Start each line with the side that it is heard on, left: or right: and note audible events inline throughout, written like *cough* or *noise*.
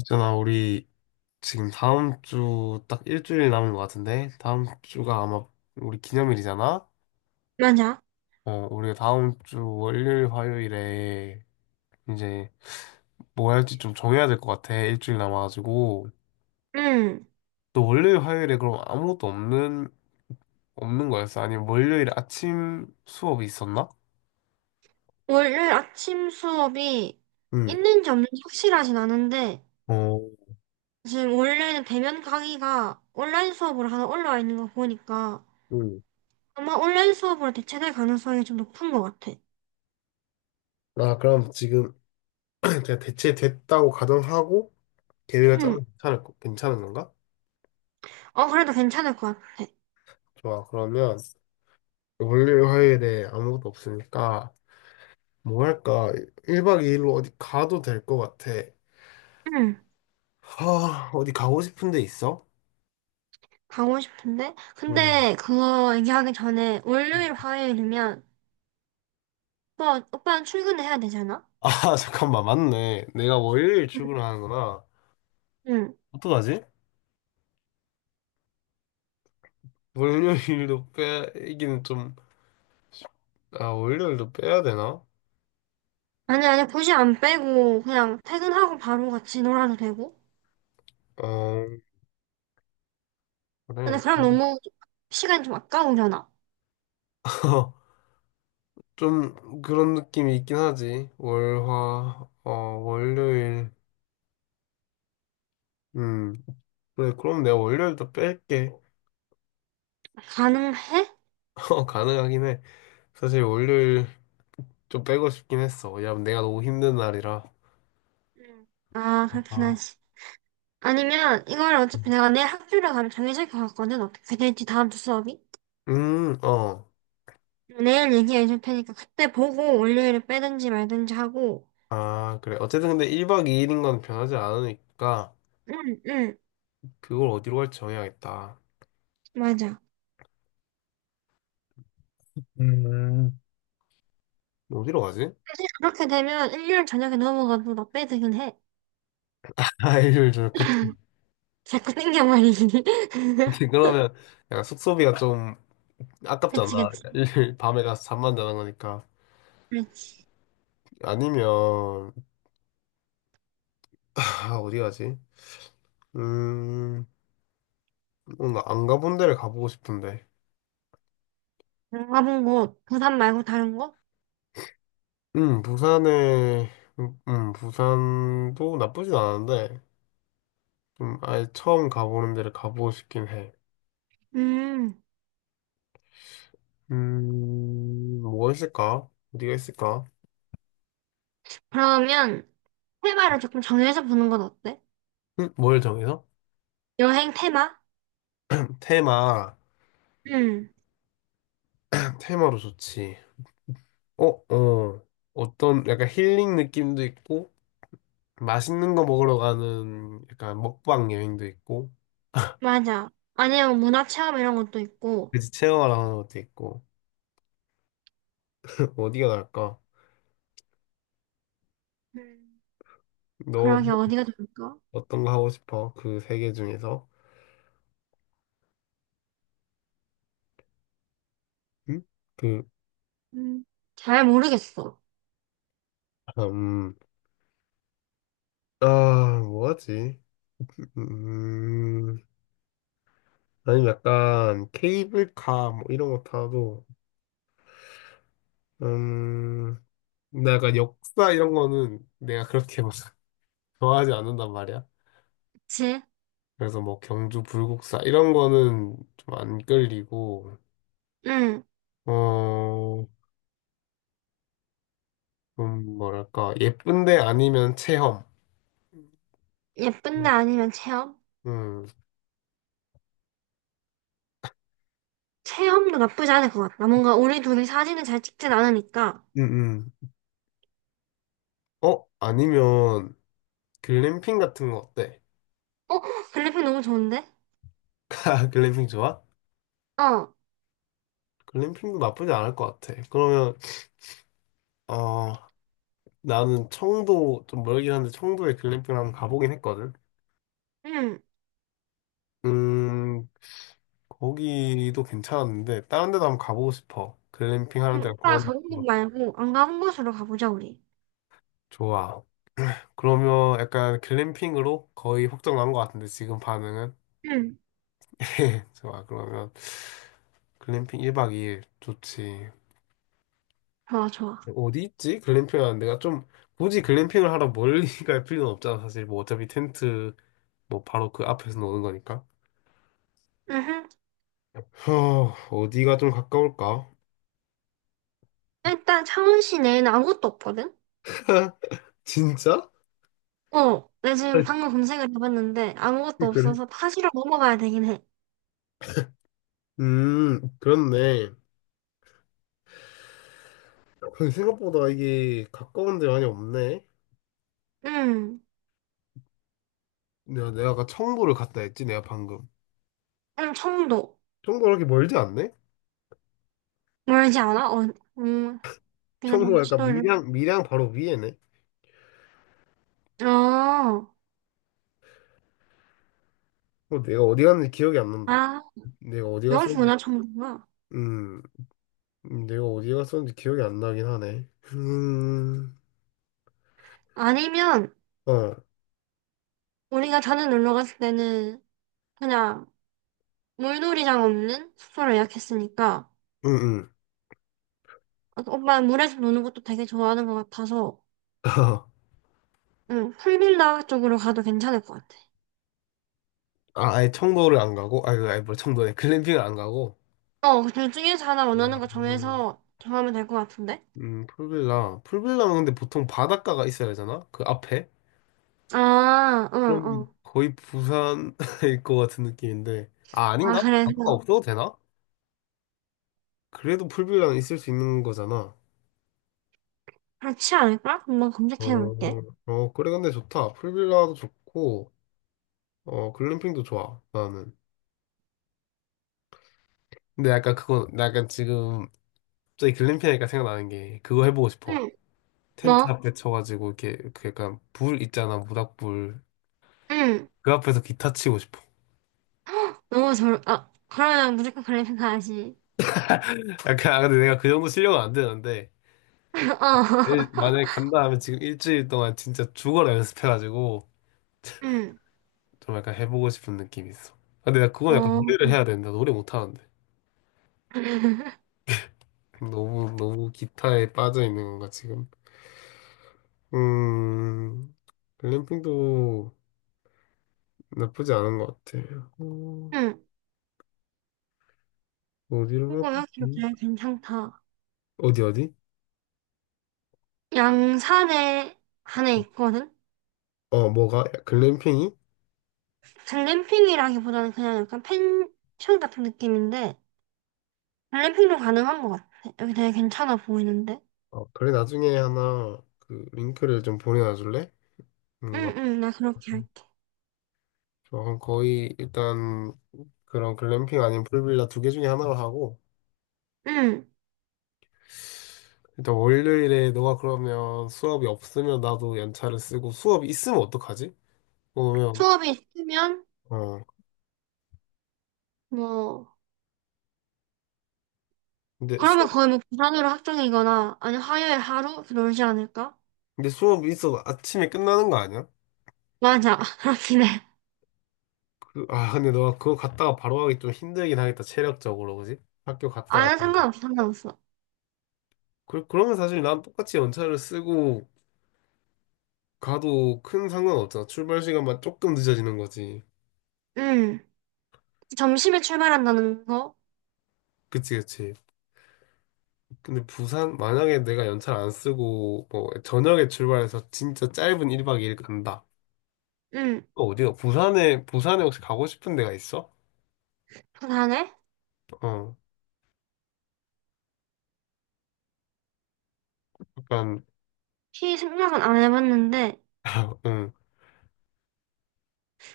left: 있잖아, 우리 지금 다음 주 딱 일주일 남은 것 같은데, 다음 주가 아마 우리 기념일이잖아?
right: 맞아.
left: 어, 우리가 다음 주 월요일, 화요일에 이제 뭐 할지 좀 정해야 될 것 같아, 일주일 남아가지고.
right: 응.
left: 또 월요일, 화요일에 그럼 없는 거였어? 아니면 월요일 아침 수업이 있었나?
right: 월요일 아침 수업이
left: 응.
right: 있는지 없는지 확실하진 않은데,
left: 어,
right: 지금 원래는 대면 강의가 온라인 수업으로 하나 올라와 있는 거 보니까
left: 응.
right: 아마 온라인 수업으로 대체될 가능성이 좀 높은 것 같아.
left: 나 그럼 지금 *clears throat* 제가 대체 됐다고 가정하고 계획을 짜면
right: 응.
left: 괜찮을, 거- 괜찮은 건가?
right: 어, 그래도 괜찮을 것 같아.
left: 좋아, 그러면. 월요일, 화요일에 아무것도 없으니까 뭐 할까? 1박 2일로 어디 가도 될 것 같아.
right: 응.
left: 하, 어디 가고 싶은 데 있어?
right: 가고 싶은데?
left: 음.
right: 근데 그거 얘기하기 전에 월요일, 화요일이면 오빠는 출근을 해야 되잖아?
left: 아, *laughs* 잠깐만, 맞네. 내가 월요일
right: 응.
left: 출근을 하는구나.
right: 응.
left: 어떡하지? 월요일도 빼기는 좀, 아, 월요일도 빼야 되나?
right: 아니, 아니, 굳이 안 빼고 그냥 퇴근하고 바로 같이 놀아도 되고?
left: 어,
right: 근데
left: 그래.
right: 그럼 너무 시간이 좀 아까우려나?
left: *laughs* 좀 그런 느낌이 있긴 하지. 월요일. 음. 그래, 그럼 내가 월요일도 뺄게.
right: 가능해?
left: *laughs* 가능하긴 해. 사실 월요일 좀 빼고 싶긴 했어. 왜냐면 내가 너무 힘든 날이라.
right: 응. 아, 그렇긴
left: 아,
right: 하지. 아니면 이걸 어차피 내가 내일 학교를 가면 정해질 것 같거든. 어떻게 될지 다음 주 수업이.
left: 어.
right: 내일 얘기해 줄 테니까 그때 보고 월요일에 빼든지 말든지 하고.
left: 아, 그래. 어쨌든 근데 1박 2일인 건 변하지 않으니까
right: 응, 응,
left: 그걸 어디로 갈지 정해야겠다.
right: 맞아.
left: 음, 어디로 가지?
right: 사실 그렇게 되면 일요일 저녁에 넘어가도 나 빼드긴 해.
left: *laughs* 아, 일요일 저녁. 그,
right: 자꾸 땡겨 말이지.
left: *laughs*
right: *laughs*
left: 그러면 약간 숙소비가 좀 아깝잖아.
right: 그치, 그치.
left: 일요일 밤에 가서 잠만 자는 거니까.
right: 그렇지.
left: 아니면, 아, 어디 가지? 음, 뭔가 안 가본 데를 가보고 싶은데.
right: 안 가본 곳, 부산 말고 다른 곳?
left: 부산에, 음, 부산도 나쁘진 않은데. 좀 아예 처음 가보는 데를 가보고 싶긴 해.
right: 음,
left: 뭐가 있을까? 어디가 있을까?
right: 그러면 테마를 조금 정해서 보는 건 어때?
left: 뭘 정해서?
right: 여행 테마?
left: 테마,
right: 응,
left: *clears throat* 테마로 좋지. 어, 어, 어떤 약간 힐링 느낌도 있고, 맛있는 거 먹으러 가는 약간 먹방 여행도 있고,
right: 맞아. 아니면 문화 체험 이런 것도 있고.
left: 그지 체험하러 가는 것도 있고. *laughs* 어디가 나을까?
right: 음.
left: 너
right: 그러게 어디가 좋을까?
left: 어떤 거 하고 싶어? 그 세 개 중에서? 응? 그,
right: 음. 잘 모르겠어.
left: 아, 음, 뭐하지? 음, 아니면 약간 케이블카 뭐 이런 거 타도 음 근데 약간 역사 이런 거는 내가 그렇게 막 *laughs* 좋아하지 않는단 말이야.
right: 그치?
left: 그래서 뭐 경주 불국사 이런 거는 좀 안 끌리고
right: 응,
left: 어좀 뭐랄까 예쁜데 아니면 체험.
right: 예쁜데 아니면 체험?
left: 음,
right: 체험도 나쁘지 않을 것 같다. 뭔가 우리 둘이 사진을 잘 찍진 않으니까.
left: 음, 음. 어 아니면 글램핑 같은 거 어때?
right: 어, 글리핀 너무 좋은데?
left: *laughs* 글램핑 좋아?
right: 어,
left: 글램핑도 나쁘지 않을 것 같아. 그러면 어 나는 청도 좀 멀긴 한데 청도에 글램핑을 한번 가보긴 했거든.
right: 응.
left: 음, 거기도 괜찮았는데 다른 데도 한번 가보고 싶어. 글램핑 하는
right: 응,
left: 데가
right: 오빠
left: 강원도
right: 저런
left: 같은
right: 곳
left: 거.
right: 말고 안 가본 곳으로 가보자, 우리.
left: 좋아. 그러면 약간 글램핑으로 거의 확정 난것 같은데 지금 반응은?
right: 응,
left: *laughs* 좋아. 그러면 글램핑 1박 2일 좋지.
right: 좋아, 좋아.
left: 어디 있지? 글램핑 하는 데가 좀 굳이 글램핑을 하러 멀리 *laughs* 갈 필요는 없잖아. 사실 뭐 어차피 텐트 뭐 바로 그 앞에서 노는 거니까.
right: 응, 응.
left: 어, 어디가 좀 가까울까?
right: 일단 창원시 내에는 아무것도 없거든?
left: *laughs* 진짜?
right: 어, 내 지금
left: 아니,
right: 방금 검색을 해봤는데 아무것도
left: 그래.
right: 없어서 타지로 넘어가야 되긴 해.
left: 그렇네. 근데 생각보다 이게 가까운 데 많이 없네.
right: 음,
left: 내가 아까 청보를 갔다 했지, 내가 방금.
right: 청도.
left: 청보 그렇게 멀지 않네?
right: 멀지 않아? 어, 음, 내가 너무
left: 청보가 약간
right: 지도를.
left: 밀양 바로 위에네.
right: 어,
left: 어, 내가 어디 갔는지 기억이 안 난다.
right: 아,
left: 내가 어디 갔었는지,
right: 여기구나, 청도가.
left: 음, 내가 어디 갔었는지 기억이 안 나긴 하네.
right: 아니면,
left: 어,
right: 우리가 전에 놀러 갔을 때는 그냥 물놀이장 없는 숙소를 예약했으니까,
left: 응, 응.
right: 어, 오빠 물에서 노는 것도 되게 좋아하는 것 같아서,
left: *laughs* 아,
right: 응, 풀빌라 쪽으로 가도 괜찮을 것 같아.
left: 아예 청도를 안 가고? 아, 아니, 뭐 청도네 글램핑을 안 가고?
right: 어, 둘 중에서 하나 원하는 거
left: 음.
right: 정해서 정하면 될 것 같은데?
left: 풀빌라. 풀빌라면 근데 보통 바닷가가 있어야 되잖아? 그 앞에?
right: 아, 응, 응.
left: 그러면 거의 부산일 *laughs* 것 같은 느낌인데. 아,
right: 아,
left: 아닌가? 바닷가
right: 그래서
left: 없어도 되나? 그래도 풀빌라는 있을 수 있는 거잖아.
right: 그렇지 않을까? 한번
left: 어,
right: 검색해 볼게.
left: 그래, 근데 좋다. 풀빌라도 좋고, 어, 글램핑도 좋아, 나는. 근데 약간 그거, 나 약간 지금, 갑자기 글램핑 하니까 생각나는 게, 그거 해보고 싶어.
right: 응,
left: 텐트
right: 뭐?
left: 앞에 쳐가지고, 이렇게, 그 약간, 불 있잖아, 모닥불.
right: 응.
left: 그 앞에서 기타 치고 싶어.
right: 아, 그러면 무조건 그래픽 가야지.
left: *laughs* 약간, 아, 근데 내가 그 정도 실력은 안 되는데,
right: *laughs* 어,
left: 만약에 간다 하면 지금 일주일 동안 진짜 죽어라 연습해가지고
right: 응,
left: 좀 약간 해보고 싶은 느낌이 있어. 근데 나 그건 약간
right: 어,
left: 노래를 해야 된다. 노래 못하는데.
right: *laughs*
left: 너무 기타에 빠져있는 건가, 지금? 음, 글램핑도 나쁘지 않은 것 같아. 어,
right: 응.
left: 어디로
right: 이거
left: 갈까?
right: 여기 되게 괜찮다.
left: 어디?
right: 양산에 안에 있거든?
left: 어, 뭐가? 글램핑이?
right: 글램핑이라기보다는 그냥 약간 펜션 같은 느낌인데, 글램핑도 가능한 것 같아. 여기 되게 괜찮아 보이는데?
left: 어, 그래, 나중에 하나 그 링크를 좀 보내놔줄래? 뭔가.
right: 응, 응, 나 그렇게 할게.
left: 그럼 거의 일단 그런 글램핑 아니면 풀빌라 두 개 중에 하나로 하고
right: 응.
left: 일단 월요일에 너가 그러면 수업이 없으면 나도 연차를 쓰고 수업이 있으면 어떡하지? 그러면
right: 수업이 있으면,
left: 어
right: 뭐,
left: 근데
right: 그러면
left: 수업
right: 거의 뭐 부산으로 확정이거나 아니 화요일 하루 그러지 않을까?
left: 근데 수업이 있어도 아침에 끝나는 거 아니야?
right: 맞아 *laughs* 그렇긴 해.
left: 그, 아 근데 너가 그거 갔다가 바로 하기 좀 힘들긴 하겠다 체력적으로 그지? 학교
right: 아
left: 갔다가
right: 는 상관없어 상관없어.
left: 그러면 사실 난 똑같이 연차를 쓰고 가도 큰 상관 없잖아 출발 시간만 조금 늦어지는 거지
right: 음. 점심에 출발한다는 거.
left: 그치 근데 부산 만약에 내가 연차를 안 쓰고 뭐 저녁에 출발해서 진짜 짧은 1박 2일 간다
right: 음.
left: 어, 어디요 부산에 혹시 가고 싶은 데가 있어?
right: 부산에
left: 어, 약간,
right: 피 생각은 안 해봤는데
left: *laughs* 응.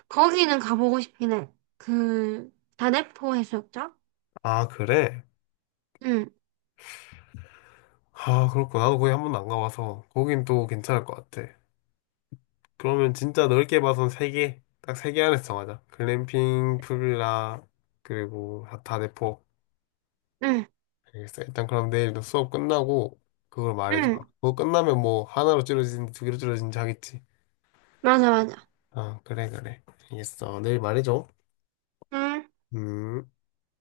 right: 거기는 가보고 싶긴 해. 그 다대포 해수욕장.
left: 아, 그래?
right: 응.
left: 아, 그렇구나. 나도 거기 한 번도 안 가봐서. 거긴 또 괜찮을 것 같아. 그러면 진짜 넓게 봐선 세 개. 딱 세 개 안에서 정하자. 글램핑, 풀빌라, 그리고 다대포.
right: 응.
left: 알겠어. 일단 그럼 내일도 수업 끝나고, 그걸 말해줘.
right: 응.
left: 그거 끝나면 뭐, 하나로 줄어지는지 두 개로 줄어지는지 하겠지.
right: 맞아 맞아.
left: 그래. 알겠어. 내일 말해줘.
right: 응.
left: 음.